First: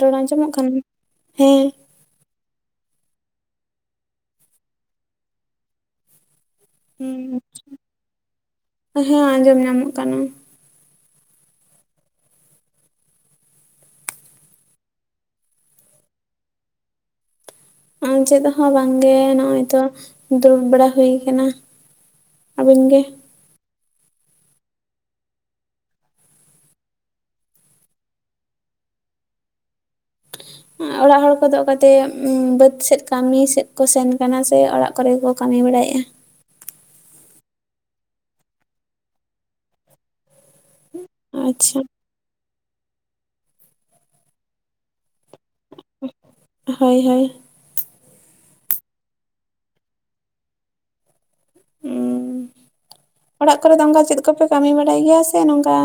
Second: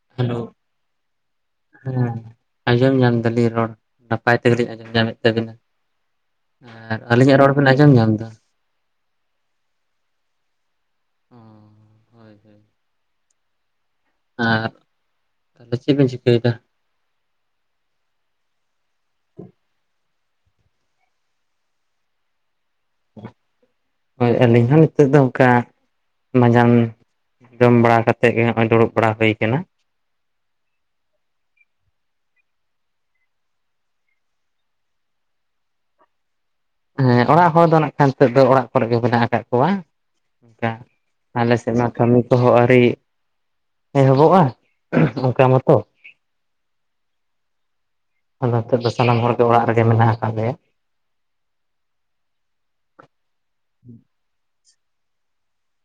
ᱨᱚᱲ ᱟᱸᱡᱚᱢᱚᱜ ᱦᱮᱞᱳ ᱠᱟᱱᱟ? ᱦᱮᱸ। ᱦᱮᱸ ᱟᱸᱡᱚᱢ ᱧᱟᱢ ᱫᱟᱞᱤᱧ ᱨᱚᱲ, ᱱᱟᱯᱟᱭ ᱛᱮᱜᱮᱞᱤᱧ ᱟᱸᱡᱚᱢ ᱧᱟᱢᱮᱫ ᱛᱟᱹᱵᱤᱱᱟ। ᱟᱞᱤᱧᱟᱜ ᱨᱚᱲ ᱵᱮᱱ ᱟᱸᱡᱚᱢ ᱧᱟᱢ ᱮᱫᱟ? ᱦᱮᱸ ᱟᱸᱡᱚᱢ ᱧᱟᱢᱚᱜ ᱠᱟᱱᱟ। ᱚᱸᱻ᱾ [unintelligible] ᱟᱨ ᱛᱟᱦᱟᱞᱮ ᱪᱮᱫ ᱵᱤᱱ ᱪᱤᱠᱟᱹᱭᱮᱫᱟ? ᱪᱮᱫ ᱦᱚᱸ ᱵᱟᱝᱜᱮ। ᱱᱚᱜᱼᱚᱭ ᱛᱚ ᱫᱩᱲᱩᱵ ᱵᱟᱲᱟ ᱦᱩᱭ ᱠᱟᱱᱟ। ᱟᱹᱵᱤᱱ ᱜᱮ? ᱦᱳᱭ ᱟᱹᱞᱤᱧ ᱦᱚᱸ ᱱᱤᱛᱳᱜ ᱫᱚ ᱚᱱᱠᱟᱼᱼ ᱢᱟᱸᱡᱟᱱ ᱡᱚᱢ ᱵᱟᱲᱟ ᱠᱟᱛᱮᱜ ᱜᱮ ᱦᱚᱸᱜᱼᱚᱭ ᱫᱩᱲᱩᱵ ᱵᱟᱲᱟ ᱦᱩᱭ ᱠᱟᱱᱟ। ᱟᱸ ᱚᱲᱟᱜ ᱦᱚᱲ ᱠᱚᱫᱚ ᱚᱠᱟᱛᱮ ᱵᱟᱹᱫᱽ ᱥᱮᱫ ᱠᱟᱹᱢᱤ ᱥᱮᱫ ᱠᱚ ᱥᱮᱱ ᱠᱟᱱᱟ ᱥᱮ ᱚᱲᱟᱜ ᱠᱚᱨᱮ ᱜᱮ ᱠᱚ ᱠᱟᱹᱢᱤ ᱵᱟᱲᱟᱭᱮᱫᱼᱟ? ᱦᱮᱸ ᱚᱲᱟᱜ ᱦᱚᱲ ᱫᱚ ᱱᱟᱜ ᱠᱷᱟᱱ ᱱᱤᱛᱚᱜ ᱫᱚ ᱚᱲᱟᱜ ᱠᱚᱨᱮᱜ ᱜᱮ ᱢᱮᱱᱟᱜ ᱟᱠᱟᱫ ᱠᱚᱣᱟ। ᱚᱱᱠᱟ ᱟᱞᱮ ᱥᱮᱫ ᱟᱪᱪᱷᱟ ᱢᱟ ᱠᱟᱹᱢᱤ ᱠᱚᱦᱚᱸ ᱟᱹᱣᱨᱤ ᱮᱦᱚᱵᱚᱜᱼᱟ। ᱚᱱᱠᱟ ᱢᱚᱛᱼᱼ ᱦᱳᱭ ᱦᱳᱭ᱾ ᱟᱫᱚ ᱦᱤᱛᱚᱜ ᱫᱚ ᱥᱟᱱᱟᱢ ᱦᱚᱲ ᱜᱮ ᱚᱲᱟᱜ ᱨᱮᱜᱮ ᱢᱮᱱᱟᱜ ᱟᱠᱟᱫ ᱞᱮᱭᱟ। ᱩᱸ ᱚᱲᱟᱜ ᱠᱚᱨᱮ ᱫᱚ ᱚᱱᱠᱟ ᱪᱮᱫ ᱠᱚᱯᱮ ᱠᱟᱹᱢᱤ ᱵᱟᱲᱟᱭ ᱜᱮᱭᱟ ᱥᱮ ᱱᱚᱝᱠᱟᱼᱼ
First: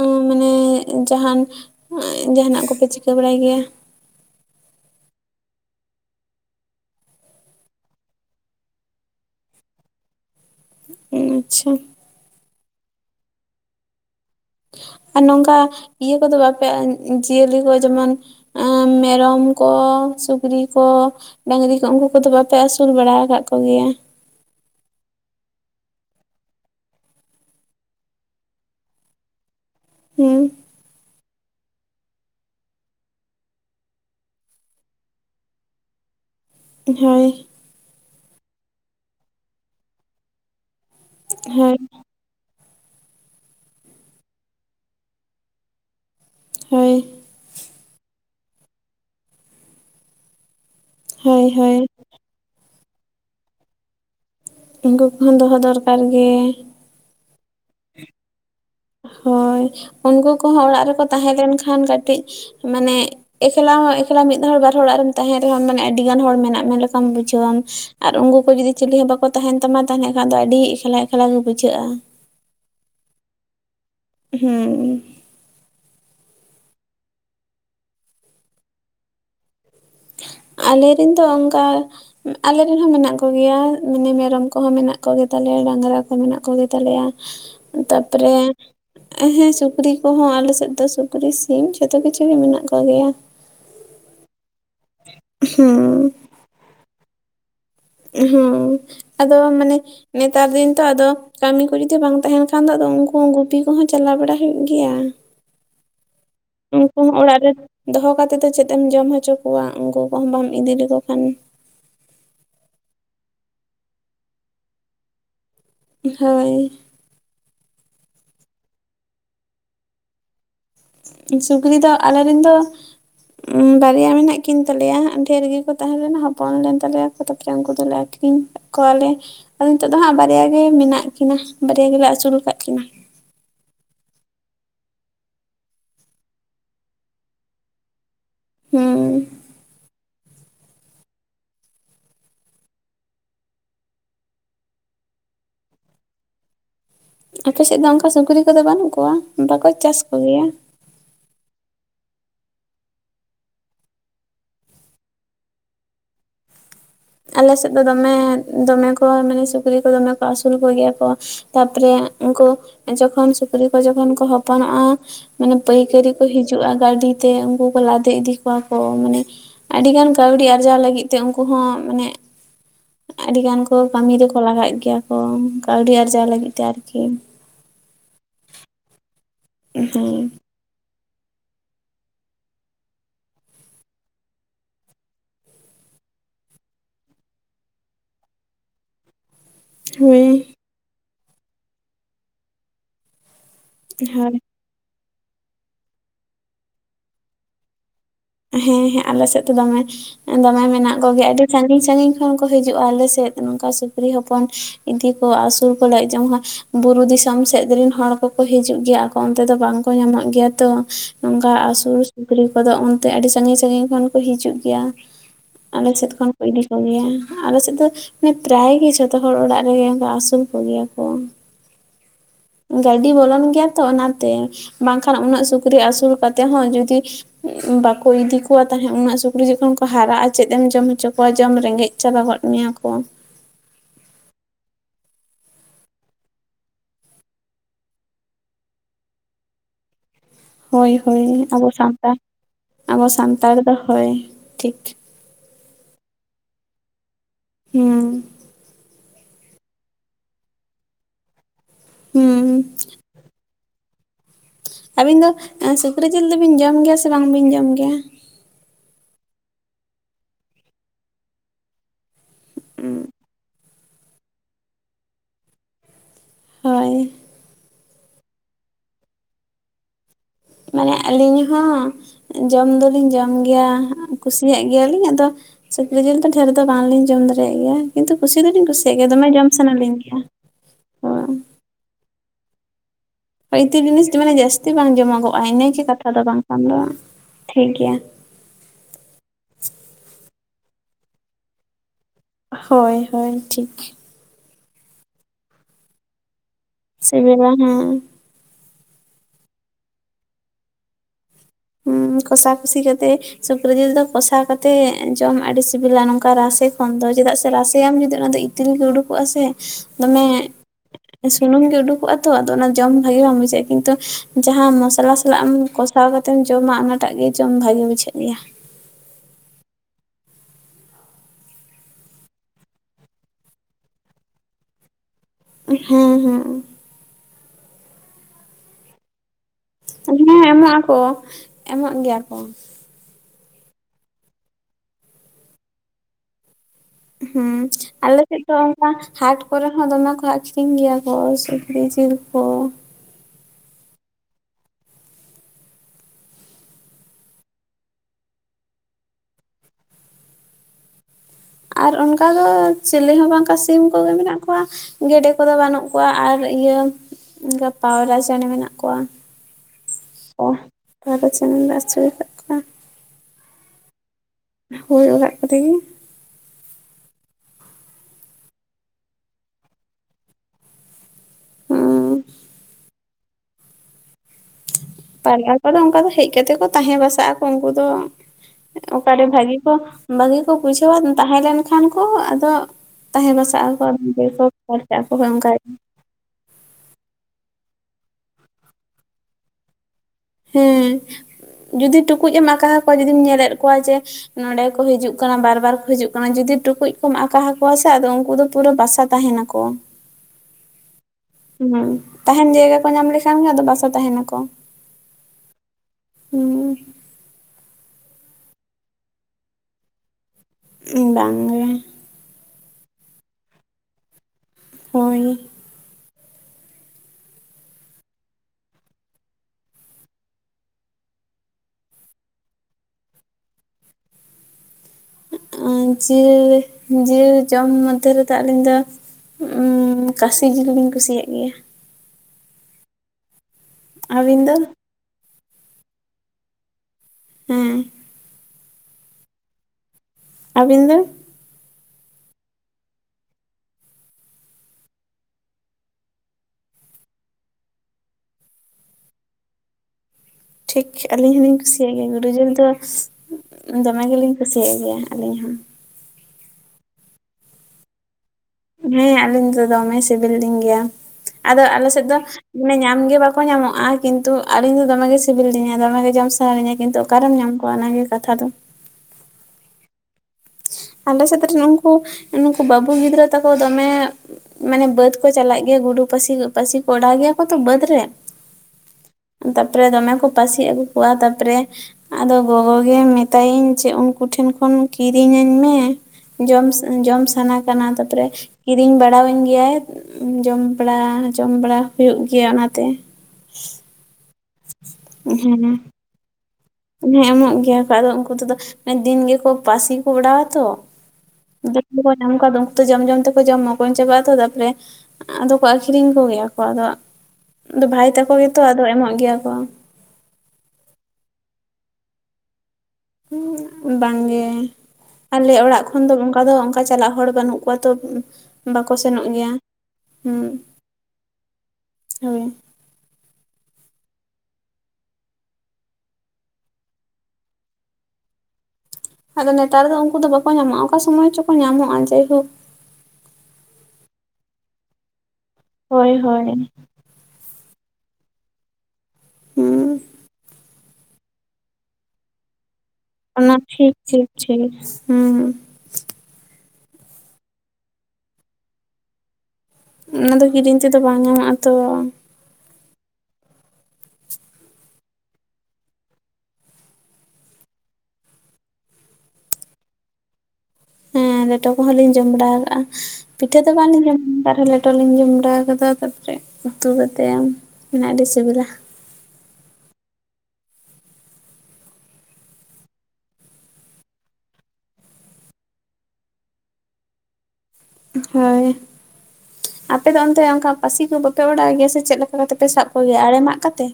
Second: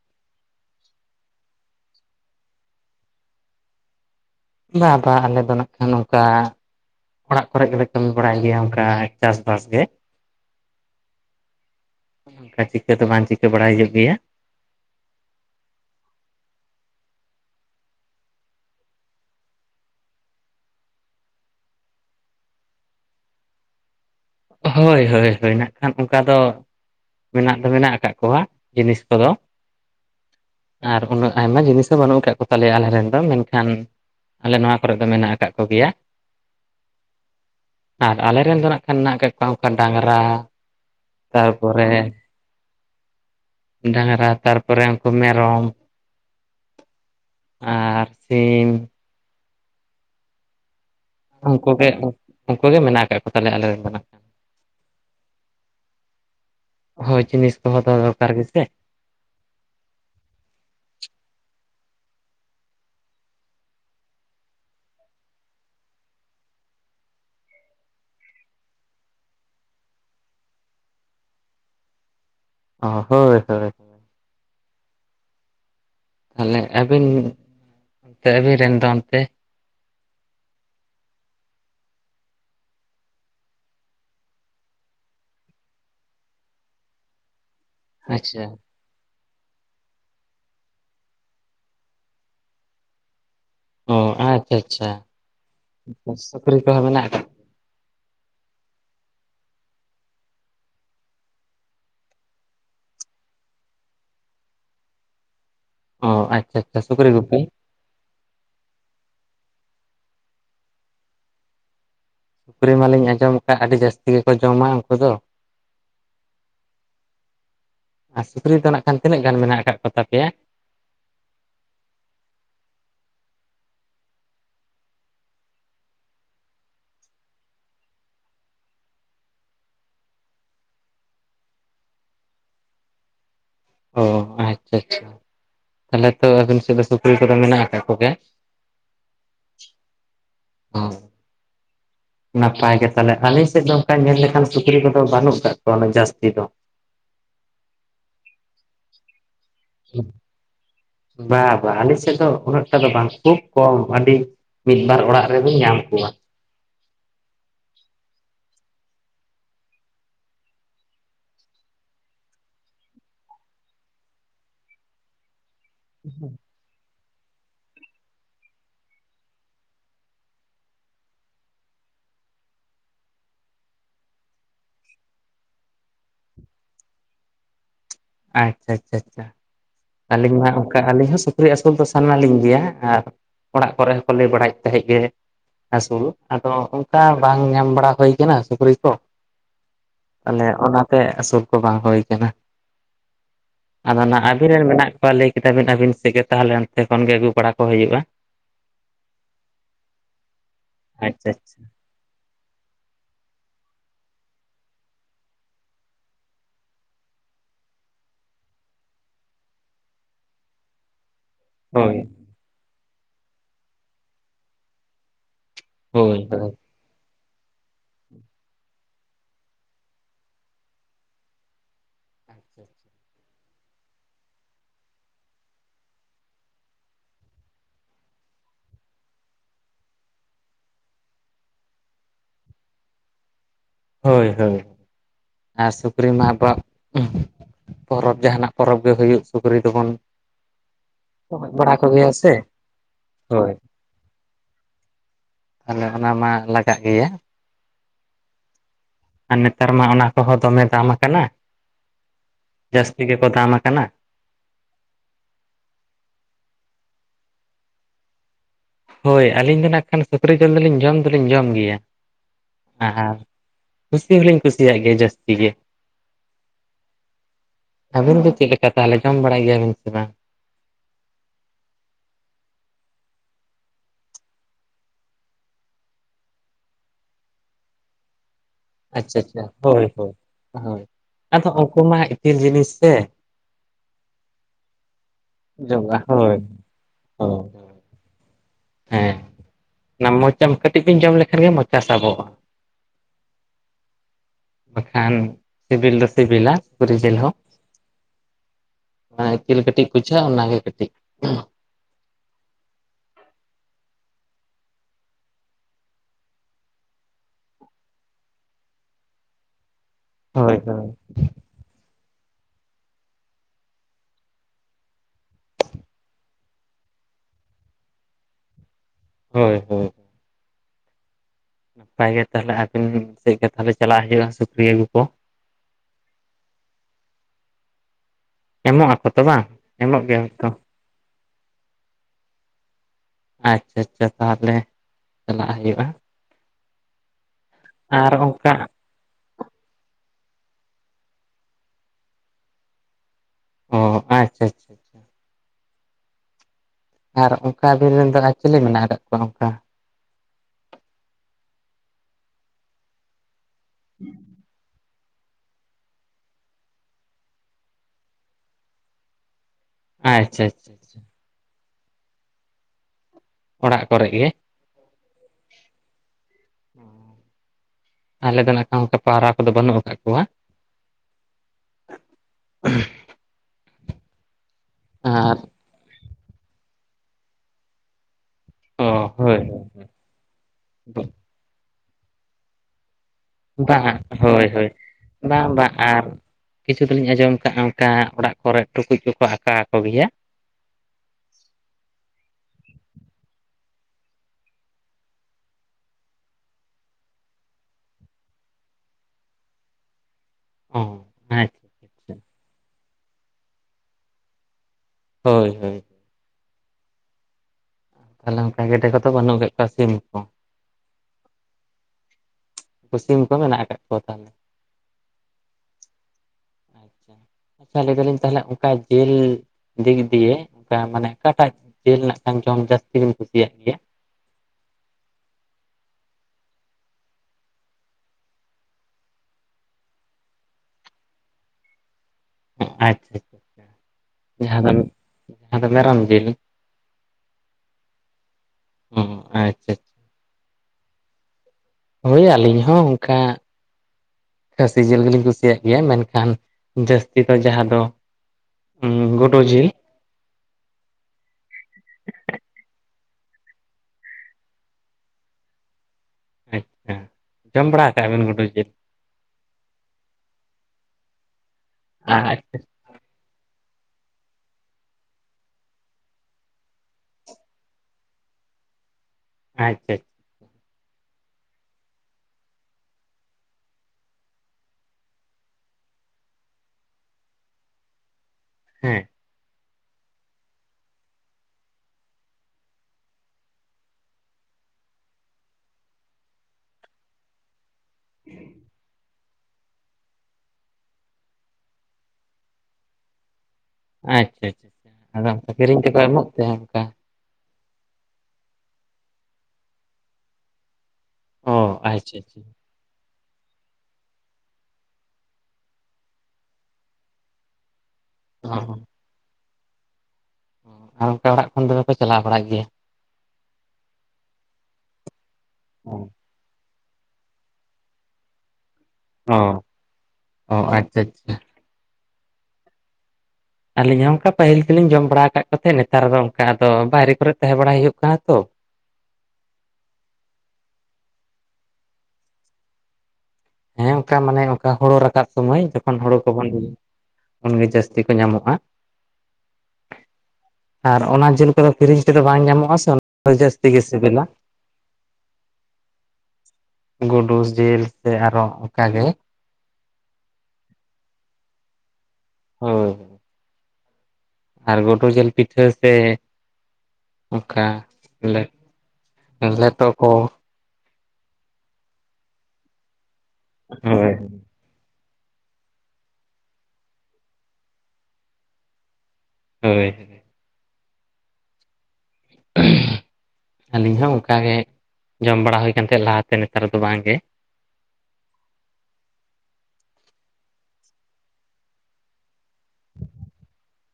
ᱟᱸ ᱢᱟᱱᱮ ᱡᱟᱦᱟᱱ ᱡᱟᱦᱟᱱᱟᱜ ᱠᱚᱯᱮ ᱪᱤᱠᱟᱹ ᱵᱟᱲᱟᱭ ᱜᱮᱭᱟ? ᱵᱟ ᱵᱟ ᱟᱞᱮ ᱫᱚ ᱱᱟᱜ ᱠᱷᱟᱱ ᱱᱚᱝᱠᱟ ᱚᱲᱟᱜ ᱠᱚᱨᱮᱜ ᱜᱮᱞᱮ ᱠᱟᱹᱢᱤ ᱵᱟᱲᱟᱭ ᱜᱮᱭᱟ ᱚᱱᱠᱟ ᱪᱟᱥᱵᱟᱥ ᱜᱮ। ᱟᱪᱪᱷᱟ᱾ ᱚᱱᱠᱟ ᱪᱤᱠᱟᱹ ᱫᱚ ᱵᱟᱝ ᱪᱤᱠᱟᱹ ᱵᱟᱲᱟᱭ ᱦᱩᱭᱩᱜ ᱜᱮᱭᱟ᱾ ᱟᱨ ᱱᱚᱝᱠᱟ ᱤᱭᱟᱹ ᱠᱚᱫᱚ ᱵᱟᱯᱮ ᱡᱤᱭᱟᱹᱞᱤ ᱠᱚ ᱡᱮᱢᱚᱱ ᱮᱸ ᱢᱮᱨᱚᱢ ᱠᱚ, ᱥᱩᱠᱨᱤ ᱠᱚ᱾ ᱰᱟᱹᱟᱝᱨᱤ ᱠᱚ᱾ ᱩᱱᱠᱩ ᱠᱚᱫᱚ ᱵᱟᱯᱮ ᱟᱹᱥᱩᱞ ᱵᱟᱲᱟᱣ ᱟᱠᱟᱫ ᱠᱚ ᱜᱮᱭᱟ᱾ ᱦᱳᱭ ᱦᱳᱭ ᱦᱳᱭ ᱱᱟᱜ ᱠᱷᱟᱱ ᱚᱱᱠᱟ ᱫᱚ ᱢᱮᱱᱟᱜ ᱫᱚ ᱢᱮᱱᱟᱜ ᱟᱠᱟᱫ ᱠᱚᱣᱟ ᱡᱤᱱᱤᱥ ᱠᱚᱫᱚ ᱦᱮᱸ ᱟᱨ ᱩᱱᱟᱹᱜ ᱟᱭᱢᱟ ᱡᱤᱱᱤᱥ ᱫᱚ ᱵᱟᱹᱱᱩᱜ ᱟᱠᱟᱫ ᱠᱚ ᱛᱟᱞᱮᱭᱟ ᱟᱞᱮ ᱨᱮᱱ ᱫᱚ ᱢᱮᱱᱠᱷᱟᱱ ᱟᱞᱮ ᱱᱚᱣᱟ ᱠᱚᱨᱮᱫ ᱫᱚ ᱢᱮᱱᱟᱜ ᱟᱠᱟᱫ ᱠᱚ ᱜᱮᱭᱟ᱾ ᱦᱚᱭ᱾ ᱟᱨ ᱟᱞᱮᱨᱮ ᱨᱮᱱ ᱫᱚ ᱱᱟᱜ ᱠᱷᱟᱱ ᱢᱮᱱᱟᱜ ᱟᱠᱟᱜ ᱠᱚᱣᱟ ᱚᱱᱠᱟ ᱰᱟᱝᱜᱨᱟ, ᱦᱳᱭ ᱛᱟᱨᱯᱚᱨᱮ ᱰᱟᱝᱜᱽᱨᱟ ᱛᱟᱨᱯᱚᱨᱮ ᱩᱱᱠᱩ ᱢᱮᱨᱚᱢ᱾ ᱦᱳᱭ ᱟᱨ ᱥᱤᱢ᱾ ᱦᱳᱭ ᱦᱳᱭ ᱩᱱᱠᱩᱜᱮ ᱩᱱᱠᱩ ᱜᱮ ᱢᱮᱱᱟᱜ ᱟᱠᱟᱫ ᱠᱚ ᱛᱟᱞᱮᱭᱟ ᱟᱞᱮ ᱨᱮᱱ ᱫᱚ ᱱᱟᱜ᱾ ᱩᱱᱠᱩ ᱠᱚᱦᱚᱸ ᱫᱚᱦᱚ ᱫᱚᱨᱠᱟᱨ ᱜᱮ᱾ ᱦᱳᱭ ᱡᱤᱱᱤᱥ ᱠᱚᱦᱚᱸ ᱫᱚᱦᱚ ᱴ ᱫᱚᱨᱠᱟᱨ ᱜᱮ ᱥᱮ᱾ ᱦᱳᱭ ᱩᱱᱠᱩ ᱠᱚᱦᱚᱸ ᱚᱲᱟᱜ ᱨᱮᱠᱚ ᱛᱟᱦᱮᱸ ᱞᱮᱱᱠᱷᱟᱱ ᱠᱟᱹᱴᱤᱡ ᱢᱟᱱᱮ ᱮᱠᱞᱟ ᱦᱚᱸ ᱮᱠᱞᱟ ᱢᱤᱫ ᱦᱚᱲ ᱵᱟᱨ ᱦᱚᱲ ᱟᱲᱟᱜ ᱨᱮᱢ ᱛᱟᱦᱮᱱ ᱨᱮᱦᱚᱸᱢ ᱢᱟᱱᱮ ᱟᱹᱰᱤ ᱜᱟᱱ ᱦᱚᱲ ᱢᱮᱱᱟᱜ ᱢᱮ ᱞᱮᱠᱟᱢ ᱵᱩᱡᱷᱟᱹᱣᱟᱢ᱾ ᱟᱨ ᱩᱱᱠᱩ ᱠᱚ ᱡᱩᱫᱤ ᱪᱤᱞᱤ ᱦᱚᱸ ᱵᱟᱠᱚ ᱛᱟᱦᱮᱱ ᱛᱟᱢᱟ ᱛᱟᱦᱚᱞᱮ ᱠᱷᱟᱱ ᱫᱚ ᱟᱹᱰᱤ ᱮᱠᱞᱟ ᱮᱠᱮᱞᱟ ᱜᱮ ᱵᱩᱡᱷᱟᱹᱜ-ᱟ᱾ ᱚ ᱦᱳᱭ ᱦᱳᱭ᱾ ᱦᱳᱭ ᱦᱩᱸ᱾ ᱛᱟᱦᱚᱞᱮ ᱟᱹᱵᱤᱱ ᱥᱮ ᱟᱹᱵᱤᱱ ᱨᱮᱱ ᱫᱚ ᱚᱱᱛᱮ ᱟᱞᱮ ᱨᱮᱱ ᱫᱚ ᱚᱱᱠᱟ ᱟᱞᱮ ᱨᱮᱱ ᱦᱚᱸ ᱢᱮᱱᱟᱜ ᱠᱚ ᱜᱮᱭᱟ ᱢᱟᱱᱮ ᱢᱮᱨᱚᱢ ᱠᱚᱦᱚᱸ ᱢᱮᱱᱟᱜ ᱠᱚᱜᱮᱭᱟ ᱛᱟᱞᱮᱭᱟ ᱰᱟᱝᱜᱨᱟ ᱠᱚᱦᱚᱸ ᱢᱮᱱᱟᱜ ᱠᱚᱜᱮ ᱛᱟᱞᱮᱭᱟ᱾ ᱦᱮᱸ ᱛᱟᱨᱯᱚᱨᱮ ᱟᱪᱪᱷᱟ ᱦᱮᱸ ᱥᱩᱠᱨᱤ ᱠᱚ ᱦᱚᱸ ᱟᱞᱮ ᱥᱮᱫ ᱫᱚ ᱥᱩᱠᱨᱤ ᱥᱤᱢ ᱡᱷᱚᱛᱚ ᱠᱤᱪᱷᱩ ᱜᱮ ᱢᱮᱱᱟᱜ ᱠᱚ ᱜᱮᱭᱟ᱾ ᱚ ᱟᱪᱪᱷᱟ ᱟᱪᱪᱷᱟ ᱦᱮᱸ ᱥᱩᱠᱨᱤ᱾ ᱠᱚᱦᱚᱸ ᱢᱮᱱᱟᱜ [unintelligible] ᱦᱩᱸ ᱟᱫᱚ ᱢᱟᱱᱮ ᱱᱮᱛᱟᱨ ᱫᱤᱱ ᱛᱚ ᱟᱫᱚᱼᱼ ᱠᱟᱹᱢᱤ ᱠᱚ ᱡᱩᱫᱤ ᱵᱟᱝ ᱛᱟᱦᱮᱱ ᱠᱷᱟᱱ ᱫᱚ ᱟᱫᱚ ᱩᱱᱠᱩ ᱦᱚᱸ ᱜᱩᱯᱤ ᱠᱚ ᱦᱚᱸ ᱪᱟᱞᱟᱣ ᱵᱟᱲᱟ ᱦᱩᱭᱩᱜ ᱜᱮᱭᱟ᱾ ᱚ ᱟᱪᱪᱷᱟ ᱟᱪᱪᱷᱟ ᱩᱱᱠᱩ ᱥᱩᱠᱨᱤ ᱦᱚᱸ ᱚᱲᱟᱜ ᱜᱩᱯᱤ ᱨᱮᱱᱼᱼ ᱫᱚᱦᱚ ᱠᱟᱛᱮᱫ ᱫᱚ ᱪᱮᱫ ᱮᱢ ᱡᱚᱢ ᱦᱚᱪᱚ ᱠᱚᱣᱟ ᱩᱱᱠᱩ ᱠᱚᱦᱚᱸ ᱵᱟᱢ ᱤᱫᱤ ᱞᱮᱠᱚ ᱠᱷᱟᱱ ᱥᱩᱠᱨᱤ ᱢᱟᱞᱤᱧ ᱟᱸᱡᱚᱢ ᱟᱠᱟᱫᱼᱟ ᱟᱹᱰᱤ ᱡᱟᱹᱥᱛᱤ ᱜᱮ ᱠᱚ ᱡᱚᱢᱟ ᱩᱱᱠᱩ ᱫᱚ? ᱦᱳᱭ ᱟᱨ ᱥᱩᱠᱨᱤ ᱫᱚ ᱱᱟᱜ ᱠᱷᱟᱱ ᱛᱤᱱᱟᱹᱜ ᱜᱟᱱ ᱢᱮᱱᱟᱜ ᱟᱠᱟᱫ ᱠᱚ ᱛᱟᱯᱮᱭᱟ? ᱥᱩᱠᱨᱤ ᱫᱚ ᱟᱞᱮ ᱨᱮᱱ ᱫᱚᱼᱼ ᱵᱟᱨᱭᱟ ᱢᱮᱱᱟᱜ ᱠᱤᱱ ᱛᱟᱞᱮᱭᱟ ᱰᱷᱮᱨ ᱜᱮᱠᱚ ᱛᱟᱦᱮᱸ ᱞᱮᱱᱟ, ᱦᱚᱯᱚᱱ ᱞᱮᱱ ᱛᱟᱞᱮᱭᱟ᱾ ᱛᱟᱯᱚᱨᱮ ᱩᱱᱠᱩ ᱫᱚᱞᱮ ᱟᱠᱷᱨᱤᱧ ᱟᱠᱟᱫ ᱠᱚᱣᱟᱞᱮᱼᱼ ᱟᱫᱚ ᱱᱤᱛᱚᱜ ᱫᱚ ᱦᱟᱸᱜ ᱵᱟᱨᱭᱟ ᱜᱮ ᱢᱮᱱᱟᱜ ᱠᱤᱱᱟ ᱵᱟᱨᱭᱟ ᱜᱮᱞᱮ ᱟᱹᱥᱩᱞ ᱟᱠᱟᱫ ᱠᱤᱱᱟ᱾ ᱚ ᱟᱪᱪᱷᱟ ᱟᱪᱪᱷᱟ ᱛᱟᱦᱚᱞᱮ ᱛᱚ ᱟᱵᱤᱱ ᱥᱮᱫ ᱫᱚ ᱥᱩᱠᱨᱤ ᱠᱚᱫᱚ ᱢᱮᱱᱟᱜ ᱟᱠᱟᱫ ᱠᱚᱜᱮᱭᱟ᱾ ᱦᱮᱸᱼᱼ ᱚ ᱱᱟᱯᱟᱭ ᱜᱮ ᱛᱟᱦᱚᱞᱮ ᱟᱞᱤᱧ ᱥᱮᱫ ᱫᱚ ᱚᱱᱠᱟ ᱧᱮᱞ ᱞᱮᱠᱷᱟᱱ ᱥᱩᱠᱨᱤ ᱠᱚᱫᱚ ᱵᱟᱹᱱᱩᱜ ᱟᱠᱟᱫ ᱠᱚᱣᱟ ᱡᱟᱹᱥᱛᱤ ᱫᱚ᱾ ᱟᱯᱮ ᱥᱮᱫ ᱫᱚ ᱚᱱᱠᱟ ᱥᱩᱠᱨᱤ ᱠᱚᱫᱚ ᱵᱟᱹᱱᱩᱜ ᱠᱚᱣᱟ ᱵᱟᱠᱚ ᱪᱟᱥ ᱠᱚ ᱜᱮᱭᱟ᱾ ᱵᱟᱝ ᱵᱟᱝ ᱟᱞᱮ ᱥᱮᱫ ᱫᱚ ᱩᱱᱟᱹᱜ ᱴᱟᱝ ᱫᱚ ᱵᱟᱝ ᱠᱷᱩᱵ ᱠᱚᱢ ᱟᱹᱰᱤ ᱢᱤᱫ ᱵᱟᱨ ᱚᱲᱟᱜ ᱨᱮᱵᱤᱱ ᱧᱟᱢ ᱠᱚᱣᱟ᱾ ᱟᱞᱮ ᱥᱮᱫ ᱫᱚ ᱫᱚᱢᱮ ᱫᱚᱢᱮ ᱠᱚ ᱢᱟᱱᱮ ᱥᱩᱠᱨᱤ ᱠᱚ ᱫᱚᱢᱮ ᱠᱚ ᱟᱹᱥᱩᱞ ᱠᱚ ᱜᱮᱭᱟ ᱠᱚ᱾ ᱛᱟᱨᱯᱚ ᱨᱮ ᱩᱱᱠᱩ ᱡᱚᱠᱷᱚᱱ ᱥᱩᱠᱨᱤ ᱠᱚ ᱡᱚᱠᱷᱚᱱ ᱠᱚ ᱦᱚᱯᱚᱱᱚᱜᱼᱟ᱾ ᱢᱟᱱᱮ ᱯᱟᱹᱭᱠᱟᱹᱨᱤ ᱠᱚ ᱦᱤᱡᱩᱜᱼᱟ, ᱜᱟᱹᱰᱤ ᱛᱮ ᱩᱱᱠᱩ ᱠᱚ ᱞᱟᱫᱮ ᱤᱫᱤ ᱠᱚᱣᱟ ᱠᱚ ᱢᱟᱱᱮᱼᱼ ᱟᱹᱰᱤᱜᱟᱱ ᱠᱟᱹᱣᱰᱤ ᱟᱨᱡᱟᱣ ᱞᱟᱹᱜᱤᱫ ᱛᱮ ᱩᱱᱠᱩ ᱦᱚᱸ ᱢᱟᱱᱮᱼᱼ ᱟᱹᱰᱤᱜᱟᱱ ᱠᱚ ᱠᱟᱹᱢᱤ ᱨᱮᱠᱚ ᱞᱟᱜᱟᱜ ᱜᱮᱭᱟ ᱠᱚ ᱠᱟᱹᱣᱰᱤ ᱟᱨᱡᱟᱣ ᱞᱟᱹᱜᱤᱫ ᱛᱮ ᱟᱨᱠᱤᱼᱼ ᱟᱪᱪᱷᱟ ᱟᱪᱪᱷᱟ ᱟᱪᱪᱷᱟ ᱦᱮᱸ ᱦᱳᱭ ᱟᱹᱞᱤᱧ ᱢᱟ ᱚᱱᱠᱟ ᱟᱹᱞᱤᱧ ᱦᱚᱸᱼᱼ ᱥᱩᱠᱨᱤ ᱟᱹᱥᱩᱞ ᱫᱚ ᱥᱟᱱᱟᱞᱤᱧ ᱜᱮᱭᱟ ᱟᱨ ᱚᱲᱟᱜ ᱠᱚᱨᱮ ᱦᱚᱸᱠᱚ ᱞᱟᱹᱭ ᱵᱟᱲᱟᱭ ᱮᱫ ᱛᱟᱦᱮᱸᱫ ᱜᱮᱼᱼ ᱟᱹᱥᱩᱞ ᱟᱫᱚ ᱚᱱᱠᱟ ᱵᱟᱝ ᱧᱟᱢ ᱵᱟᱲᱟ ᱦᱩᱭ ᱠᱟᱱᱟ ᱥᱩᱠᱨᱤ ᱠᱚ ᱛᱟᱦᱚᱞᱮ ᱚᱱᱟ ᱛᱮ ᱟᱹᱥᱩᱞ ᱠᱚ ᱵᱟᱝ ᱦᱩᱭ ᱠᱟᱱᱟ ᱟᱫᱚ ᱦᱳᱭ [unintelligible] [unintelligible] ᱢᱮᱱᱟᱜ ᱠᱚᱣᱟ ᱞᱟᱹᱭ ᱠᱮᱫᱟ ᱵᱤᱱ ᱟᱹᱵᱤᱱ ᱥᱮᱫ ᱜᱮ ᱛᱟᱦᱚᱞᱮ ᱚᱱᱛᱮ ᱠᱷᱚᱱ ᱜᱮ ᱟᱹᱜᱩ ᱵᱟᱲᱟ ᱠᱚ ᱦᱩᱭᱩᱜᱼᱟ᱾ ᱦᱮᱸ ᱦᱮᱸ ᱟᱞᱮ ᱥᱮᱫ ᱫᱚ ᱫᱚᱢᱮ ᱫᱚᱢᱮ ᱢᱮᱱᱟᱜ ᱠᱚ ᱜᱮᱭᱟ ᱟᱪᱪᱷᱟ ᱟᱹᱰᱤ ᱟᱪᱪᱷᱟ ᱥᱟᱺᱜᱤᱧ ᱥᱟᱺᱜᱤᱧᱼᱼ ᱡᱚᱠᱷᱚᱱ ᱠᱚ ᱦᱤᱡᱩᱜᱼᱟ ᱟᱞᱮ ᱥᱮᱫ ᱱᱚᱝᱠᱟ ᱥᱩᱠᱨᱤ ᱦᱚᱯᱚᱱ ᱤᱫᱤ ᱠᱚ ᱟᱥᱩᱞ ᱠᱚᱞᱮ ᱡᱚᱢᱟ ᱵᱩᱨᱩ ᱫᱤᱥᱚᱢ ᱥᱮᱫ ᱨᱮᱱ ᱦᱚᱲ ᱠᱚᱠᱚ ᱦᱤᱡᱩᱜ ᱜᱮᱭᱟ ᱟᱠᱚ ᱚᱱᱛᱮ ᱫᱚ ᱵᱟᱝ ᱠᱚ ᱧᱟᱢᱚᱜ ᱜᱮᱭᱟ ᱛᱚ ᱱᱚᱝᱠᱟ ᱟᱹᱥᱩᱞ ᱦᱳᱭ ᱥᱩᱠᱨᱤ ᱠᱚᱫᱚ ᱚᱱᱛᱮ ᱟᱹᱰᱤ ᱥᱟᱺᱜᱤᱧ ᱥᱟᱹᱜᱤᱧ ᱠᱷᱚᱱ ᱠᱚ ᱦᱤᱡᱩᱜ ᱜᱮᱭᱟ ᱟᱞᱮ ᱥᱮᱫ ᱦᱳᱭ ᱠᱷᱚᱱ ᱠᱚ ᱦᱳᱭ ᱤᱫᱤᱼᱼ ᱠᱚ ᱜᱮᱭᱟ ᱟᱞᱮ ᱥᱮᱫ ᱫᱚ ᱢᱟᱱᱮ ᱯᱨᱟᱭ ᱜᱮ ᱡᱷᱚᱛᱚ ᱦᱚᱲ ᱚᱲᱟᱜ ᱨᱮᱜᱮ ᱠᱚ ᱟᱹᱥᱩᱞ ᱠᱚᱜᱮᱭᱟ ᱟᱠᱚ ᱜᱟᱹᱰᱤ ᱵᱚᱞᱚᱱ ᱜᱮᱭᱟ ᱛᱚ ᱚᱱᱟ ᱛᱮ ᱵᱟᱝ ᱠᱷᱟᱱ ᱩᱱᱟᱹᱜ ᱥᱩᱠᱨᱤ ᱟᱹᱥᱩᱞ ᱠᱟᱛᱮᱫ ᱦᱚᱸ ᱡᱩᱫᱤᱼᱼ ᱦᱮᱸ ᱵᱟᱠᱚ ᱤᱫᱤ ᱠᱚᱣᱟ ᱛᱟᱦᱮᱸᱫ ᱩᱱᱟᱹᱜ ᱥᱩᱠᱨᱤ ᱡᱚᱠᱷᱚᱱ ᱠᱚ ᱦᱟᱨᱟᱜᱼᱟ ᱪᱮᱫ ᱮᱢ ᱡᱚᱢ ᱦᱚᱪᱚ ᱠᱚᱣᱟ ᱡᱚᱢ ᱨᱮᱸᱜᱮᱡᱼᱼ ᱪᱟᱵᱟ ᱜᱚᱫ ᱢᱮᱭᱟ ᱠᱚ᱾ ᱦᱳᱭ ᱦᱳᱭ ᱟᱨ ᱥᱩᱠᱨᱤ ᱢᱟ ᱟᱵᱚᱣᱟᱜ ᱯᱚᱨᱚᱵᱽ ᱡᱟᱦᱟᱱᱟᱜ ᱯᱚᱨᱚᱵᱽ ᱜᱮ ᱦᱩᱭᱩᱜ ᱥᱩᱠᱨᱤ ᱫᱚᱵᱚᱱᱼᱼ ᱦᱳᱭ ᱦᱳᱭ ᱟᱵᱚ ᱥᱟᱱᱛᱟᱲ ᱥᱮ ᱟᱵᱚ ᱦᱳᱭ ᱥᱟᱱᱛᱟᱲ ᱫᱚ ᱦᱳᱭ ᱴᱷᱤᱠᱼᱼ ᱛᱟᱦᱚᱞᱮ ᱚᱱᱟ ᱢᱟ ᱞᱟᱜᱟᱜ ᱜᱮᱭᱟ ᱦᱩᱸ ᱟᱨ ᱱᱮᱛᱟᱨ ᱢᱟ ᱚᱱᱟ ᱠᱚᱦᱚᱸ ᱫᱚᱢᱮ ᱫᱟᱢ ᱠᱟᱱᱟ᱾ ᱦᱩᱸ ᱡᱟᱹᱥᱛᱤ ᱜᱮᱠᱚ ᱫᱟᱢ ᱟᱠᱟᱱᱟ᱾ ᱟᱹᱵᱤᱱ ᱫᱚ ᱥᱩᱠᱨᱤ ᱡᱤᱞ ᱫᱚᱵᱤᱱ ᱡᱚᱢ ᱜᱮᱭᱟ ᱥᱮ ᱵᱟᱝᱵᱤᱱ ᱡᱚᱢ ᱜᱮᱭᱟ᱾ ᱦᱳᱭ ᱟᱹᱞᱤᱧ ᱫᱚ ᱱᱟᱜ ᱠᱷᱟᱱ ᱥᱩᱠᱨᱤ ᱡᱤᱞ ᱫᱚᱞᱤᱧ ᱡᱚᱢ ᱫᱚᱞᱤᱧ ᱡᱚᱢ ᱜᱮᱭᱟ ᱟᱦᱟ ᱠᱩᱥᱤ ᱦᱚᱸᱞᱤᱧ ᱠᱩᱥᱤᱭᱟᱜ ᱜᱮᱭᱟ ᱡᱟᱹᱥᱛᱤ ᱜᱮ᱾ ᱦᱳᱭ ᱟᱵᱤᱱ ᱫᱚ ᱪᱮᱫ ᱞᱮᱠᱟ ᱛᱟᱦᱚᱞᱮ ᱡᱚᱢ ᱵᱟᱲᱟᱭ ᱜᱮᱭᱟ ᱵᱤᱱ ᱥᱮ ᱵᱟᱝ? ᱢᱟᱱᱮ ᱟᱹᱞᱤᱧ ᱦᱚᱸ ᱡᱚᱢ ᱫᱚᱞᱤᱧ ᱡᱚᱢ ᱜᱮᱭᱟ ᱠᱩᱥᱤᱭᱟᱜ ᱜᱮᱭᱟᱞᱤᱧ ᱟᱫᱚ ᱥᱩᱠᱨᱤ ᱡᱤᱞ ᱫᱚ ᱰᱷᱮᱨ ᱫᱚ ᱵᱟᱝᱞᱤᱧ ᱡᱚᱢ ᱫᱟᱲᱮᱭᱟᱜ ᱜᱮᱭᱟ ᱠᱤᱱᱛᱩ ᱠᱩᱥᱤ ᱫᱚᱞᱤᱧ ᱠᱩᱥᱤᱭᱟᱜ ᱜᱮᱭᱟ ᱟᱪᱪᱷᱟ ᱫᱚᱢᱮ ᱟᱪᱪᱷᱟ ᱡᱚᱢ ᱥᱟᱱᱟ ᱦᱳᱭ ᱞᱤᱧ ᱦᱳᱭ ᱜᱮᱭᱟ᱾ ᱦᱳᱭ ᱦᱳᱭ ᱟᱫᱚ ᱩᱱᱠᱩ ᱢᱟ ᱤᱛᱤᱞ ᱡᱤᱱᱤᱥ ᱥᱮ᱾ ᱦᱚᱭᱛᱤ ᱡᱤᱱᱤᱥ ᱢᱟᱱᱮ ᱡᱟᱹᱥᱛᱤ ᱵᱟᱝ ᱡᱚᱢᱚᱜᱚᱜ-ᱟ ᱤᱱᱟᱹ ᱜᱮ ᱡᱚᱜᱼᱟ ᱠᱟᱛᱷᱟ ᱫᱚ ᱦᱳᱭ ᱵᱟᱝ ᱠᱟᱱ ᱫᱚ ᱦᱳᱭ ᱴᱷᱤᱠ ᱜᱮᱭᱟ᱾ ᱦᱮᱸ ᱚᱱᱟ ᱢᱚᱡᱽ ᱮᱢ ᱠᱟᱹᱴᱤᱡ ᱵᱮᱢ ᱡᱚᱢ ᱞᱮᱠᱷᱟᱱ ᱜᱮ ᱢᱚᱪᱟ ᱥᱟᱵᱚᱜ-ᱟ᱾ ᱦᱳᱭ ᱦᱳᱭ ᱴᱷᱤᱠ᱾ ᱵᱟᱠᱷᱟᱱ ᱥᱤᱵᱤᱞ ᱫᱚ ᱥᱤᱵᱤᱞᱟ ᱥᱩᱠᱨᱤ ᱡᱤᱞ ᱦᱚᱸ ᱥᱤᱵᱤᱞᱟ ᱦᱮᱸ ᱤᱠᱤᱞ ᱠᱟᱹᱴᱤᱡ ᱠᱷᱡᱟᱜ-ᱟ ᱚᱱᱟᱜᱮ ᱠᱟᱹᱴᱤᱡ ᱦᱩᱸ ᱠᱚᱥᱟ ᱠᱷᱥᱤ ᱠᱟᱛᱮᱜ ᱥᱩᱠᱨᱤ ᱡᱤᱞ ᱫᱚ ᱠᱚᱥᱟ ᱠᱟᱛᱮᱫ ᱡᱚᱢ ᱟᱹᱰᱤ ᱥᱤᱵᱤᱞᱟ ᱱᱚᱝᱠᱟ ᱨᱟᱥᱮ ᱠᱷᱚᱱ ᱫᱚ ᱪᱮᱫᱟᱜ ᱥᱮ ᱨᱟᱥᱮᱭᱟᱢ ᱡᱩᱫᱤ ᱚᱱᱟ ᱫᱚ ᱤᱛᱤᱞ ᱜᱮ ᱩᱰᱩᱠᱚᱜ-ᱟ ᱥᱮ ᱫᱚᱢᱮ ᱦᱳᱭ ᱦᱳᱭ ᱥᱩᱱᱩᱢ ᱜᱮ ᱩᱰᱩᱠᱚᱜ-ᱟ ᱛᱚ ᱟᱫᱚ ᱚᱱᱟ ᱡᱚᱢ ᱵᱷᱟᱜᱤ ᱵᱟᱝ ᱵᱩᱡᱷᱟᱹᱜ-ᱟ ᱠᱤᱱᱛᱩ ᱡᱟᱦᱟᱸ ᱢᱚᱥᱞᱟ ᱥᱟᱞᱟᱜ ᱮᱢ ᱠᱚᱥᱟᱣ ᱠᱟᱛᱮ ᱛᱮᱢ ᱡᱚᱢᱟ ᱚᱱᱟᱴᱟᱜ ᱜᱮ ᱡᱚᱢ ᱵᱷᱟᱜᱮ ᱵᱩᱡᱷᱟᱹᱜ ᱜᱮᱭᱟ᱾ ᱦᱳᱭ ᱦᱳᱭ᱾ ᱱᱟᱯᱟᱭ ᱜᱮ ᱛᱟᱦᱚᱞᱮ ᱟᱵᱮᱱ ᱥᱮᱫ ᱜᱮ ᱛᱟᱦᱚᱞᱮ ᱪᱟᱞᱟᱜ ᱦᱩᱭᱩᱜ-ᱟ ᱥᱩᱠᱨᱤᱭᱟᱹ ᱟᱜᱩ ᱠᱚ᱾ ᱦᱮᱸ ᱦᱮᱸ ᱮᱢᱚᱜ ᱟᱠᱚ ᱛᱚ ᱵᱟᱝ? ᱮᱢᱚᱜ ᱜᱮᱭᱟ ᱦᱮᱸ ᱠᱚ ᱮᱢᱚᱜ ᱟᱠᱚ ᱮᱢᱚᱜ ᱜᱮᱭᱟ ᱠᱚ᱾ ᱟᱪᱪᱷᱟ ᱟᱪᱪᱷᱟ ᱛᱟᱦᱚᱞᱮ ᱪᱟᱞᱟᱜ ᱦᱩᱭᱩᱜ-ᱟ᱾ ᱦᱩᱸ ᱟᱞᱮ ᱥᱮᱫ ᱚᱱᱠᱟ ᱫᱚ ᱦᱟᱴ ᱠᱚᱨᱮ ᱦᱚᱸ ᱫᱚᱢᱮ ᱠᱚ ᱟᱠᱷᱨᱤᱧ ᱜᱮᱭᱟ ᱠᱚ ᱥᱩᱠᱨᱤ ᱡᱤᱞ ᱠᱚ᱾ ᱚ ᱟᱪᱪᱷᱟ ᱟᱪᱪᱷᱟ᱾ ᱟᱪᱪᱷᱟ ᱟᱨ ᱚᱱᱠᱟ ᱟᱵᱤᱱ ᱨᱮᱱ ᱫᱚ ᱟᱨ ᱪᱮᱞᱮ ᱢᱮᱱᱟᱜ ᱟᱠᱟᱫ ᱠᱚᱣᱟ ᱚᱱᱠᱟ ᱟᱨ ᱚᱱᱠᱟ ᱫᱚ ᱪᱮᱞᱮ ᱦᱚᱸ ᱵᱟᱝᱠᱟ ᱥᱤᱢ ᱠᱚᱜᱮ ᱢᱮᱱᱟᱜ ᱠᱚᱣᱟ᱾ ᱜᱮᱰᱮ ᱠᱚᱫᱚ ᱵᱟᱹᱱᱩᱜ ᱠᱚᱣᱟ ᱟᱨ ᱤᱭᱟᱹ ᱚᱱᱠᱟ ᱯᱟᱣᱨᱟ ᱪᱮᱸᱬᱮ ᱢᱮᱱᱟᱜ ᱠᱚᱣᱟ᱾ ᱟᱪᱪᱷᱟ ᱟᱪᱪᱷᱟ᱾ ᱟᱪᱪᱷᱟ [unintelligible] ᱚᱲᱟᱜ ᱠᱚᱨᱮᱜ ᱜᱮ᱾ ᱦᱳᱭ ᱚᱲᱟᱜ ᱠᱚᱨᱮ ᱜᱤ᱾ ᱟᱞᱮ ᱫᱚ ᱱᱟᱜ-ᱠᱟᱱ ᱚᱱᱠᱟ ᱯᱟᱣᱨᱟ ᱠᱚᱫᱚ ᱵᱟᱹᱱᱩᱜ ᱟᱠᱟᱫ ᱠᱚᱣᱟ᱾ ᱦᱩᱸ ᱟᱨ ᱯᱟᱨᱞᱟ ᱠᱚᱫᱚ ᱚᱱᱠᱟ ᱫᱚ ᱦᱮᱡ ᱠᱟᱛᱮᱜ ᱠᱚ ᱛᱟᱦᱮᱸ ᱵᱟᱥᱟᱜ ᱟᱠᱚ ᱩᱱᱠᱩ ᱫᱚ᱾ ᱚ ᱚᱠᱟᱨᱮ ᱦᱳᱭ ᱵᱷᱟᱹᱜᱤ ᱠᱚ ᱵᱷᱟᱹᱜᱤ ᱠᱚ ᱵᱩᱡᱷᱟᱹᱣᱟ ᱛᱟᱦᱮᱸ ᱞᱮᱱᱠᱷᱟᱱ ᱠᱚ ᱟᱫᱚ ᱛᱟᱦᱮᱸ ᱵᱟᱥᱟᱜ ᱟᱠᱚ ᱵᱟᱝ ᱠᱚ ᱦᱳᱭ ᱦᱳᱭ ᱯᱟᱨᱪᱟᱜ ᱟᱠᱚ ᱵᱟᱝ ᱚᱱᱠᱟ ᱜᱮ᱾ ᱵᱟᱝ ᱟᱨ ᱠᱤᱪᱷᱩ ᱫᱚᱞᱤᱧ ᱟᱸᱡᱚᱢ ᱟᱠᱟᱫ-ᱟ ᱚᱱᱠᱟ ᱚᱲᱟᱜ ᱠᱚᱨᱮ ᱴᱩᱠᱩᱡ ᱠᱚᱠᱚ ᱦᱟᱛᱟ-ᱟ ᱠᱚ ᱜᱮᱭᱟ᱾ ᱦᱮᱸ ᱡᱩᱫᱤ ᱴᱩᱠᱩᱡ ᱮᱢ ᱟᱠᱟᱸᱦᱟ ᱠᱚᱣᱟ ᱡᱩᱫᱤᱢ ᱧᱮᱞᱮᱫ ᱠᱚᱣᱟ ᱡᱮ ᱱᱚᱸᱰᱮ ᱠᱚ ᱦᱤᱡᱩᱜ ᱠᱟᱱᱟ ᱵᱟᱨ ᱵᱟᱨ ᱠᱚ ᱦᱤᱡᱩᱜ ᱠᱟᱱᱟ ᱡᱩᱫᱤ ᱴᱩᱠᱩᱡ ᱠᱚᱢ ᱟᱠᱟ ᱟᱠᱚᱣᱟ ᱥᱮ ᱟᱫᱚ ᱩᱱᱠᱩ ᱫᱚ ᱯᱩᱨᱟᱹ ᱵᱟᱥᱟ ᱛᱟᱦᱮᱱ ᱟᱠᱚ, ᱦᱮᱸ᱾ ᱦᱮᱸ ᱛᱟᱦᱮᱱ ᱡᱟᱭᱜᱟ ᱠᱚ ᱧᱟᱢ ᱞᱮᱠᱷᱟᱱ ᱜᱮ ᱟᱫᱚ ᱵᱟᱥᱟ ᱛᱟᱦᱮᱱ ᱟᱠᱚ ᱾ ᱦᱳᱭ ᱦᱳᱭ ᱾ ᱦᱩᱸ᱾ ᱛᱟᱦᱚᱞᱮ ᱚᱱᱠᱟ ᱜᱮᱰᱮ ᱠᱚᱫᱚ ᱵᱟᱹᱱᱩᱜ ᱠᱟᱜ ᱠᱚᱣᱟ ᱥᱤᱢ ᱠᱚ, ᱵᱟᱝ ᱜᱮ, ᱩᱱᱠᱩ ᱥᱤᱢ ᱠᱚ ᱢᱮᱱᱟᱜ ᱟᱠᱟᱜ ᱠᱚᱣᱟ ᱛᱟᱦᱚᱞᱮ, ᱦᱳᱭ᱾ ᱟᱪᱪᱷᱟ ᱟᱪᱪᱷᱟ ᱞᱟᱹᱭ ᱫᱟᱞᱤᱧ ᱛᱟᱦᱚᱞᱮ ᱚᱱᱠᱟ ᱡᱤᱞ ᱫᱤᱠ ᱫᱤᱭᱮ ᱚᱱᱠᱟ ᱢᱟᱱᱮ ᱚᱠᱟᱴᱟᱜ ᱡᱤᱞ ᱱᱟᱜ ᱠᱷᱟᱱ ᱡᱚᱢ ᱡᱟᱹᱥᱛᱤ ᱵᱤᱱ ᱠᱩᱥᱤᱭᱟᱜ ᱜᱮᱭᱟ? ᱟᱨ ᱡᱮ, ᱡᱤᱞ ᱡᱚᱢ ᱢᱚᱫᱽᱫᱷᱮ ᱨᱮᱫᱚ ᱟᱹᱞᱤᱧ ᱫᱚ ᱩᱸ ᱠᱟᱹᱥᱤ ᱡᱤᱞ ᱦᱚᱞᱤᱧ ᱠᱩᱥᱤᱭᱟᱜ ᱜᱮᱭᱟ᱾ ᱟᱪᱪᱷᱟ ᱟᱪᱪᱷᱟ, ᱡᱟᱦᱟᱸ ᱫᱚ ᱡᱟᱦᱟᱸ ᱫᱚ ᱢᱮᱨᱚᱢ ᱡᱮᱞ, ᱦᱮᱸ᱾ ᱚ ᱟᱪᱪᱷᱟ ᱟᱪ, ᱟᱵᱤᱱ ᱫᱚ? ᱦᱳᱭ ᱟᱹᱞᱤᱧ ᱦᱚᱸ ᱚᱱᱠᱟ ᱠᱷᱟᱹᱥᱤ ᱡᱮᱞ ᱜᱮᱞᱤᱧ ᱠᱩᱥᱤᱭᱟᱜ ᱜᱮᱭᱟ ᱢᱮᱱᱠᱷᱟᱱ ᱡᱟᱹᱥᱛᱤ ᱫᱚ ᱡᱟᱦᱟᱸ ᱫᱚ ᱦᱩᱸ ᱜᱳᱰᱩ ᱡᱤ, ᱴᱷᱤᱠ ᱟᱹᱞᱤᱧ ᱦᱚᱞᱤᱧ ᱠᱩᱥᱤᱭᱟᱜ ᱜᱮᱭᱟ ᱜᱩᱰᱩ ᱡᱤᱞ ᱫᱚ ᱫᱚᱢᱮ ᱜᱮᱞᱤᱧ ᱠᱩᱥᱤᱭᱟᱜ ᱜᱮᱭᱟ᱾ ᱟᱹᱞᱤᱧ ᱦᱚᱸ ᱟᱪᱪᱷᱟ ᱡᱚᱢ ᱵᱟᱲᱟ ᱠᱟᱜ ᱵᱤᱱ ᱜᱩᱰᱩ ᱡᱤᱞ? ᱦᱮᱸ ᱟᱹᱞᱤᱧ ᱫᱚ ᱫᱚᱢᱮ ᱥᱤᱵᱤᱞ ᱞᱤᱧ ᱜᱮᱭᱟ ᱟᱫᱚ ᱟᱞᱮ ᱥᱮᱫ ᱫᱚ ᱟᱪᱪᱷᱟ ᱢᱟᱱᱮ ᱧᱟᱢ ᱜᱮ ᱵᱟ ᱵᱟᱠᱚ ᱧᱟᱢᱚᱜᱼᱟ ᱠᱤᱱᱛᱩ ᱟᱹᱞᱤᱧ ᱫᱚ ᱫᱚᱢᱮᱜᱮ ᱜᱮ ᱥᱤᱵᱤᱞ ᱞᱤᱧᱟ ᱫᱚᱢᱮᱜᱮ ᱜᱮ ᱡᱚᱢ ᱥᱟᱱᱟ ᱞᱤᱧᱟ ᱠᱤᱱᱛᱩ ᱚᱠᱟᱨᱮᱢ ᱧᱟᱢ ᱠᱚᱣᱟ ᱚᱱᱟᱜᱮ ᱠᱟᱛᱷᱟ ᱫᱚ᱾ ᱟᱪᱪᱷᱟ ᱪᱷᱟ, ᱟᱞᱮ ᱥᱮᱫ ᱨᱮᱱ ᱩᱱᱠᱩ ᱩᱱᱠᱩ ᱵᱟᱹᱵᱩ ᱜᱤᱫᱽᱨᱟᱹ ᱛᱟᱠᱚ ᱫᱚᱢᱮ ᱢᱟᱱᱮ ᱵᱟᱹᱫᱽ ᱠᱚ ᱪᱟᱞᱟᱜ ᱜᱮᱭᱟ ᱜᱩᱰᱩ ᱯᱟᱹᱥᱤ ᱯᱟᱹᱥᱤ ᱠᱚ ᱚᱰᱟᱣ ᱜᱮᱭᱟ ᱠᱚ ᱛᱚ ᱵᱟᱹᱫᱽ ᱨᱮ, ᱦᱮᱸ᱾ ᱛᱟᱨᱯᱚᱨᱮ ᱫᱚᱢᱮ ᱠᱚ ᱯᱟᱹᱥᱤ ᱟᱹᱜᱩ ᱠᱚᱣᱟ ᱛᱟᱨᱯᱚᱨᱮ ᱟᱫᱚ ᱜᱚᱜᱚ ᱜᱮ ᱢᱮᱛᱟᱭᱤᱧ ᱡᱮ ᱩᱱᱠᱩ ᱴᱷᱮᱱ ᱠᱷᱚᱱ ᱠᱤᱨᱤᱧ ᱤᱧ ᱢᱮ ᱡᱚᱢ, ᱡᱚᱢ ᱥᱟᱱᱟ ᱠᱟᱱᱟ ᱛᱟᱯᱚᱨᱮ ᱠᱤᱨᱤᱧ ᱵᱟ ᱯᱟᱲᱟᱣᱟᱹᱧ ᱜᱮᱭᱟᱭ ᱡᱚᱢ ᱵᱟᱵᱟ ᱡᱚᱢ ᱵᱟᱲᱟ ᱦᱩᱭᱩᱜ ᱜᱮᱭᱟ ᱚᱱᱟᱛᱮ᱾ ᱟᱪᱪᱷᱟ, ᱟᱪᱪᱷᱟ ᱪᱷᱟ ᱟᱫᱚ ᱚᱱᱠᱟ ᱦᱮᱸ ᱠᱤᱨᱤᱧ ᱛᱮᱠᱚ ᱮᱢᱚᱜ ᱛᱮ ᱚᱱᱠᱟ? ᱦᱮᱸ ᱮᱢᱚᱜ ᱜᱮᱭᱟ ᱠᱚ ᱟᱫᱚ ᱩᱱᱠᱩ ᱛᱮᱫᱚ ᱫᱤᱱ ᱜᱮᱠᱚ ᱯᱟᱹᱥᱤ ᱠᱚ ᱚᱲᱟᱣ ᱛᱚ᱾ ᱚ ᱫᱤᱱ ᱟᱪᱪᱷᱟ ᱨᱮᱱ ᱟᱪᱪᱷᱟ ᱚᱱᱠᱟ ᱫᱚ, ᱛᱚ ᱡᱚᱢ ᱡᱚᱢ ᱛᱮᱠᱚ ᱡᱚᱢ ᱢᱚᱠᱚᱧ ᱪᱟᱵᱟᱜᱼᱟ ᱛᱚ ᱛᱟᱯᱚᱨᱮ ᱟᱫᱚ ᱠᱚ ᱟᱠᱷᱨᱤᱧ ᱠᱚᱜᱮᱭᱟ ᱠᱚ ᱟᱫᱚ ᱟᱫᱚ ᱵᱷᱟᱭ ᱛᱟᱠᱚ ᱚ ᱜᱮᱛᱚ ᱟᱫᱚ ᱮᱢᱚᱜ ᱜᱮᱭᱟ ᱠᱚ᱾ ᱟᱨ ᱚᱱᱠᱟ ᱚᱲᱟᱜ ᱠᱷᱚᱱ ᱫᱚ ᱵᱟᱠᱚ ᱪᱟᱞᱟᱜ ᱵᱟᱲᱟᱜ ᱜᱮᱭᱟ? ᱩᱸ ᱵᱟᱝ ᱜᱮ ᱟᱞᱮ ᱚᱲᱟᱜ ᱚ ᱠᱷᱚᱱ ᱫᱚ ᱚᱱᱠᱟ ᱫᱚ, ᱚᱱᱠᱟ ᱪᱟᱞᱟᱜ ᱦᱚᱲ ᱵᱟᱹᱱᱩᱜ ᱠᱚᱣᱟ ᱛᱚ᱾ ᱵᱟᱠᱚ ᱥᱮᱱᱚᱜ ᱜᱮᱭᱟ ᱦᱩᱸ ᱚ ᱟᱪᱪᱷᱟ ᱟᱪᱪᱷᱟ ᱦᱳᱭ᱾ ᱟᱹᱞᱤᱧ ᱦᱚᱸ ᱚᱱᱠᱟ ᱯᱟᱹᱦᱤᱞ ᱛᱮᱞᱤᱧ ᱡᱚᱢ ᱵᱟᱲᱟ ᱠᱟᱜ ᱠᱚᱛᱮ ᱛᱟᱦᱮᱸᱫ ᱱᱮᱛᱟᱨ ᱫᱚ ᱚᱱᱠᱟ ᱟᱫᱚ ᱵᱟᱭᱨᱮ ᱠᱚᱨᱮᱫ ᱛᱟᱦᱮᱸ ᱵᱟᱲᱟ ᱦᱩᱭᱩᱜ ᱠᱟᱱᱟ ᱛᱚ᱾ ᱟᱫᱚ ᱱᱮᱛᱟᱨ ᱫᱚ ᱩᱱᱠᱩ ᱫᱚ ᱵᱟᱠᱚ ᱧᱟᱢᱚᱜᱼᱟ ᱚᱠᱟ ᱥᱚᱢᱚᱭ ᱪᱚᱠᱚ ᱧᱟᱢᱚᱜᱼᱟ ᱡᱟᱭᱦᱳᱠ, ᱦᱮᱸ ᱚᱱᱠᱟ ᱢᱟᱱᱮ ᱚᱱᱠᱟ ᱦᱳᱲᱳ ᱨᱟᱠᱟᱵ ᱥᱚᱢᱚᱭ ᱡᱚᱠᱷᱚᱱ ᱦᱳᱭ ᱦᱳᱲᱩ ᱦᱳᱭ ᱠᱚᱵᱚᱱ ᱤᱨᱟ᱾ ᱩᱱᱜᱮ ᱡᱟᱥᱛᱤ ᱠᱚ ᱧᱟᱢᱚᱜᱼᱟ ᱦᱩᱺ ᱾ ᱟᱨ ᱚᱱᱟ ᱡᱮᱹᱞ ᱠᱚᱫᱚ ᱠᱤᱨᱤᱧ ᱛᱮᱫᱚ ᱵᱟᱝ ᱧᱟᱢᱚᱜᱼᱟ ᱥᱮ ᱚᱱᱟ ᱡᱟᱹᱥᱛᱤ ᱜᱮ ᱥᱮᱤᱵᱤᱞᱟ ᱾ ᱠᱞᱤᱯᱥ, ᱸ ᱦᱩᱸ ᱾ ᱜᱰᱩᱳᱥ ᱡᱮᱹᱞ ᱥᱮ ᱟᱨᱚ ᱚᱱᱠᱟᱜᱮ ᱚᱱᱟ ᱫᱚ ᱠᱤᱨᱤᱧ ᱛᱮᱫᱚ ᱵᱟᱝ ᱧᱟᱢᱚᱜᱼᱟ ᱛᱚ ᱦᱳᱭ ᱾ ᱟᱨ ᱜᱳᱰᱳ ᱡᱮᱹᱞ ᱯᱤᱴᱷᱟᱹ ᱥᱮ ᱚᱱᱠᱟ ᱞᱮᱜ-ᱞᱮᱴᱚ ᱠᱚ ᱦᱮᱸ ᱞᱮᱴᱚ ᱠᱚᱦᱚᱸ ᱞᱤᱧ ᱡᱚᱢ ᱵᱟᱲᱟᱣ ᱠᱟᱜᱼᱟ ᱯᱤᱴᱷᱟᱹ ᱫᱚ ᱵᱟᱝ ᱞᱤᱧ ᱦᱳᱭ ᱡᱚᱢ ᱟᱨᱦᱚᱸ ᱞᱮᱴᱚ ᱞᱤᱧ ᱡᱚᱢ ᱵᱟᱲᱟᱣ ᱟᱠᱟᱫᱟ ᱛᱟᱯᱚᱨᱮ ᱩᱛᱩᱛ ᱠᱟᱛᱮᱢ ᱚᱱᱟ ᱟᱹᱰᱤ ᱥᱮ ᱵᱮᱹᱞᱟ ᱾ ᱦᱳᱭ ᱾ [inaudible] ᱨᱚᱲ ᱟᱲᱟᱝ ᱫᱚ ᱵᱟᱝ ᱠᱟᱱᱟ ᱾ ᱟᱹᱞᱤᱧ ᱦᱚᱸ ᱚᱱᱠᱟᱜ ᱜᱮ ᱡᱚᱢ ᱵᱟᱲᱟ ᱦᱩᱭ ᱠᱟᱱᱛᱮ ᱞᱟᱦᱟᱛᱮ ᱱᱮᱛᱟᱨ ᱫᱚ ᱵᱟᱝ ᱜᱮ ᱾ ᱦᱚᱭ ᱾ ᱟᱯᱮ ᱫᱚ ᱚᱱᱛᱮ ᱚᱱᱠᱟ ᱯᱟᱥᱤ ᱠᱚ ᱵᱟᱯᱮ ᱚᱰᱟᱣ ᱜᱮᱭᱟ ᱥᱮ ᱪᱮᱫ ᱞᱮᱠᱟ ᱠᱟᱛᱮ ᱯᱮ ᱥᱟᱵ ᱠᱚᱜᱮᱭᱟ ᱟᱲᱮ ᱢᱟᱜ ᱠᱟᱛᱮ?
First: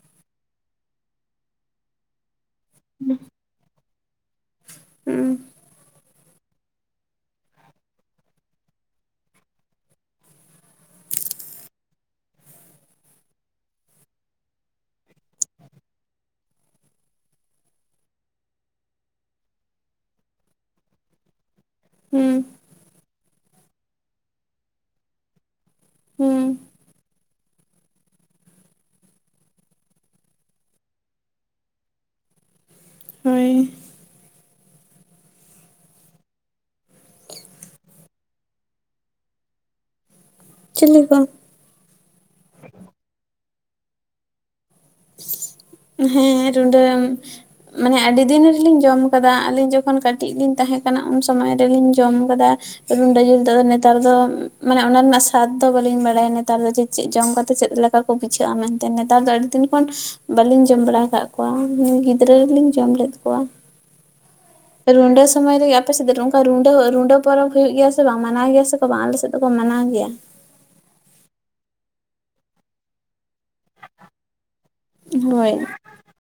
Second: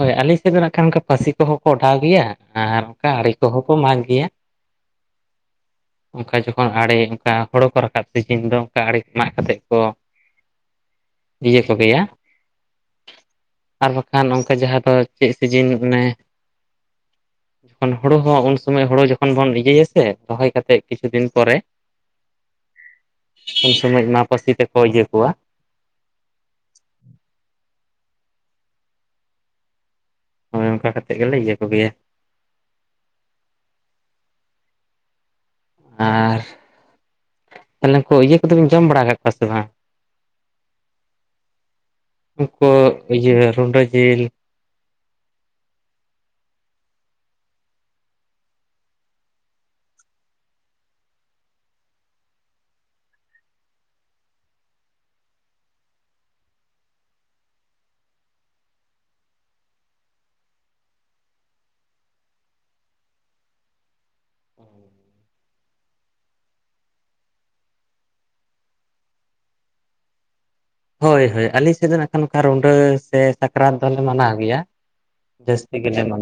ᱦᱳᱭ, ᱟᱞᱤᱧ ᱥᱮᱫ ᱫᱚ ᱱᱟᱜ ᱠᱷᱟᱱ ᱚᱱᱠᱟ ᱯᱟᱥᱤ ᱠᱚᱦᱚᱸ ᱠᱚ ᱚᱰᱟᱣ ᱜᱮᱭᱟ ᱟᱨ ᱚᱱᱠᱟ ᱟᱲᱮ ᱠᱚᱦᱚᱸ ᱠᱚ ᱢᱟᱜᱽ ᱜᱮᱭᱟ ᱾ ᱦᱩᱸ ᱾ ᱚᱱᱠᱟ ᱡᱚᱠᱷᱚᱱ ᱟᱲᱮᱹ ᱚᱱᱠᱟ ᱦᱳᱲᱳ ᱠᱚ ᱨᱟᱠᱟᱵ ᱥᱤᱡᱤᱱ ᱫᱚ ᱚᱱᱠᱟ ᱟᱲᱮᱹ ᱠᱚ ᱢᱟᱜ ᱠᱟᱛᱮᱜ ᱠᱚ ᱤᱭᱟᱹ ᱠᱚᱜᱮᱭᱟ ᱟᱨ ᱵᱟᱠᱷᱟᱱ ᱱᱚ ᱡᱟᱦᱟ ᱫᱚ ᱪᱮᱫ ᱥᱤᱡᱤᱱ ᱚᱱᱮ [inaudible] ᱪᱮᱫ ᱦᱚᱸ ᱵᱟᱹᱱᱩᱜ ᱟ ᱾ ᱡᱚᱠᱷᱚᱱ ᱦᱳᱲᱳ ᱦᱚᱸ ᱩᱱ ᱥᱩᱢᱚᱭ ᱦᱳᱲᱳ ᱡᱚᱠᱷᱚᱱ ᱵᱚᱱ ᱤᱭᱟᱹᱭᱟ ᱥᱮ ᱨᱚᱦᱚᱭ ᱠᱟᱛᱮᱜ ᱠᱤᱪᱷᱩ ᱫᱤᱱ ᱯᱚᱨᱮ ᱦᱩᱸ ᱾ ᱩᱱ ᱥᱚᱢᱚᱡ ᱢᱟ ᱯᱟᱹᱥᱤ ᱛᱮᱠᱚ ᱤᱭᱟᱹ ᱠᱚᱣᱟ ᱾ ᱦᱩᱸ ᱾ ᱦᱳᱭ, ᱚᱝᱠᱟ ᱠᱟᱛᱮᱜ ᱜᱮᱞᱮ ᱤᱭᱟᱹ ᱠᱚᱜᱮᱭᱟ ᱾ ᱦᱳᱭ-ᱤᱝ ᱾ ᱟ-ᱨ‌-ᱨ-ᱜ ᱾ ᱱᱩᱠᱩ ᱤᱭᱟᱹ ᱠᱚᱫᱚᱵᱮᱱ ᱡᱚᱢ ᱵᱟᱲᱟ ᱟᱠᱟᱫ ᱠᱚᱣᱟ ᱥᱮ ᱵᱟᱝ? ᱪᱤᱞᱤ ᱠᱚ? ᱱᱩᱠᱩ ᱤᱭᱟᱹ ᱨᱩᱸᱰᱟᱹ ᱡᱮᱹᱞ ᱾ ᱦᱮᱸᱜ, ᱨᱩᱸᱰᱟ ᱢᱟᱱᱮ ᱟᱹᱰᱤ ᱫᱤᱱ ᱨᱮᱞᱤᱧ ᱡᱚᱢ ᱟᱠᱟᱫᱟ ᱟᱹᱞᱤᱧ ᱡᱚᱠᱷᱚᱱ ᱠᱟᱴᱤᱡ ᱞᱤᱧ ᱛᱟᱦᱮᱸ ᱠᱟᱱᱟ ᱩᱱ ᱥᱚᱢᱚᱭ ᱨᱮᱞᱤᱧ ᱡᱚᱢ ᱟᱠᱟᱫᱟ ᱾ ᱨᱩᱸᱰᱟᱹ ᱡᱮᱹᱞ ᱫᱚ ᱱᱮᱛᱟᱨ ᱫᱚ ᱩᱦ-ᱢᱟᱱᱮ ᱚᱱᱟ ᱨᱮᱱᱟᱜ ᱥᱟᱫᱽ ᱫᱚ ᱵᱟᱞᱤᱧ ᱵᱟᱲᱟᱭᱟ ᱱᱮᱛᱟᱨ ᱫᱚ ᱡᱮ ᱪᱮᱫ ᱡᱚᱢ ᱠᱟᱛᱮ ᱪᱮᱫ ᱞᱮᱠᱟ? ᱠᱚ ᱵᱩᱡᱷᱟᱹᱜ ᱟ ᱢᱮᱱᱛᱮ ᱱᱮᱛᱟᱨ ᱫᱚ ᱟᱹᱰᱤ ᱫᱤᱱ ᱠᱷᱚᱱ ᱵᱟᱞᱤᱧ ᱡᱚᱢ ᱵᱟᱲᱟ ᱟᱠᱟᱫ ᱠᱚᱣᱟ ᱜᱤᱫᱽᱨᱟᱹ ᱨᱮᱞᱤᱧ ᱡᱚᱢ ᱞᱮᱫ ᱠᱚᱣᱟ ᱾ [inaudible] ᱨᱚᱲ ᱟᱲᱟᱝ ᱫᱚ ᱵᱟᱝ ᱠᱟᱰᱟ ᱾ ᱨᱩᱸᱰᱟᱹ ᱥᱚᱢᱚᱭ ᱨᱮᱜᱮ ᱟᱯᱮᱥᱮᱫ ᱫᱚ ᱱᱚᱝᱠᱟ ᱨᱩᱸᱰᱟᱹ ᱨᱩᱸᱰᱟᱹ ᱯᱚᱨᱚᱵᱽ ᱦᱩ ᱭᱩᱜ ᱜᱮᱭᱟ ᱥᱮ ᱵᱟᱝ ᱢᱟᱱᱟᱣ ᱜᱮᱭᱟ ᱥᱮ ᱠᱚ ᱵᱟᱝ ᱟᱞᱮ ᱥᱮᱫ ᱫᱚᱠᱚ ᱢᱟᱱᱟᱣ ᱜᱮᱭᱟ ᱾ ᱦᱳᱭ ᱦᱳᱭ ᱟᱞᱤᱧ ᱥᱮᱫ ᱫᱚ ᱱᱟᱜᱠᱷᱟᱱ ᱚᱱᱠᱟ ᱨᱩᱸᱰᱟᱹ ᱥᱮ ᱥᱟᱠᱨᱟᱛ ᱫᱚᱞᱮ ᱢᱟᱱᱟᱣ ᱜᱮᱭᱟ ᱦᱳᱭ ᱡᱟᱹᱥᱛᱤ ᱾ ᱜᱮᱞᱮ ᱢᱟᱱᱟᱣ ᱾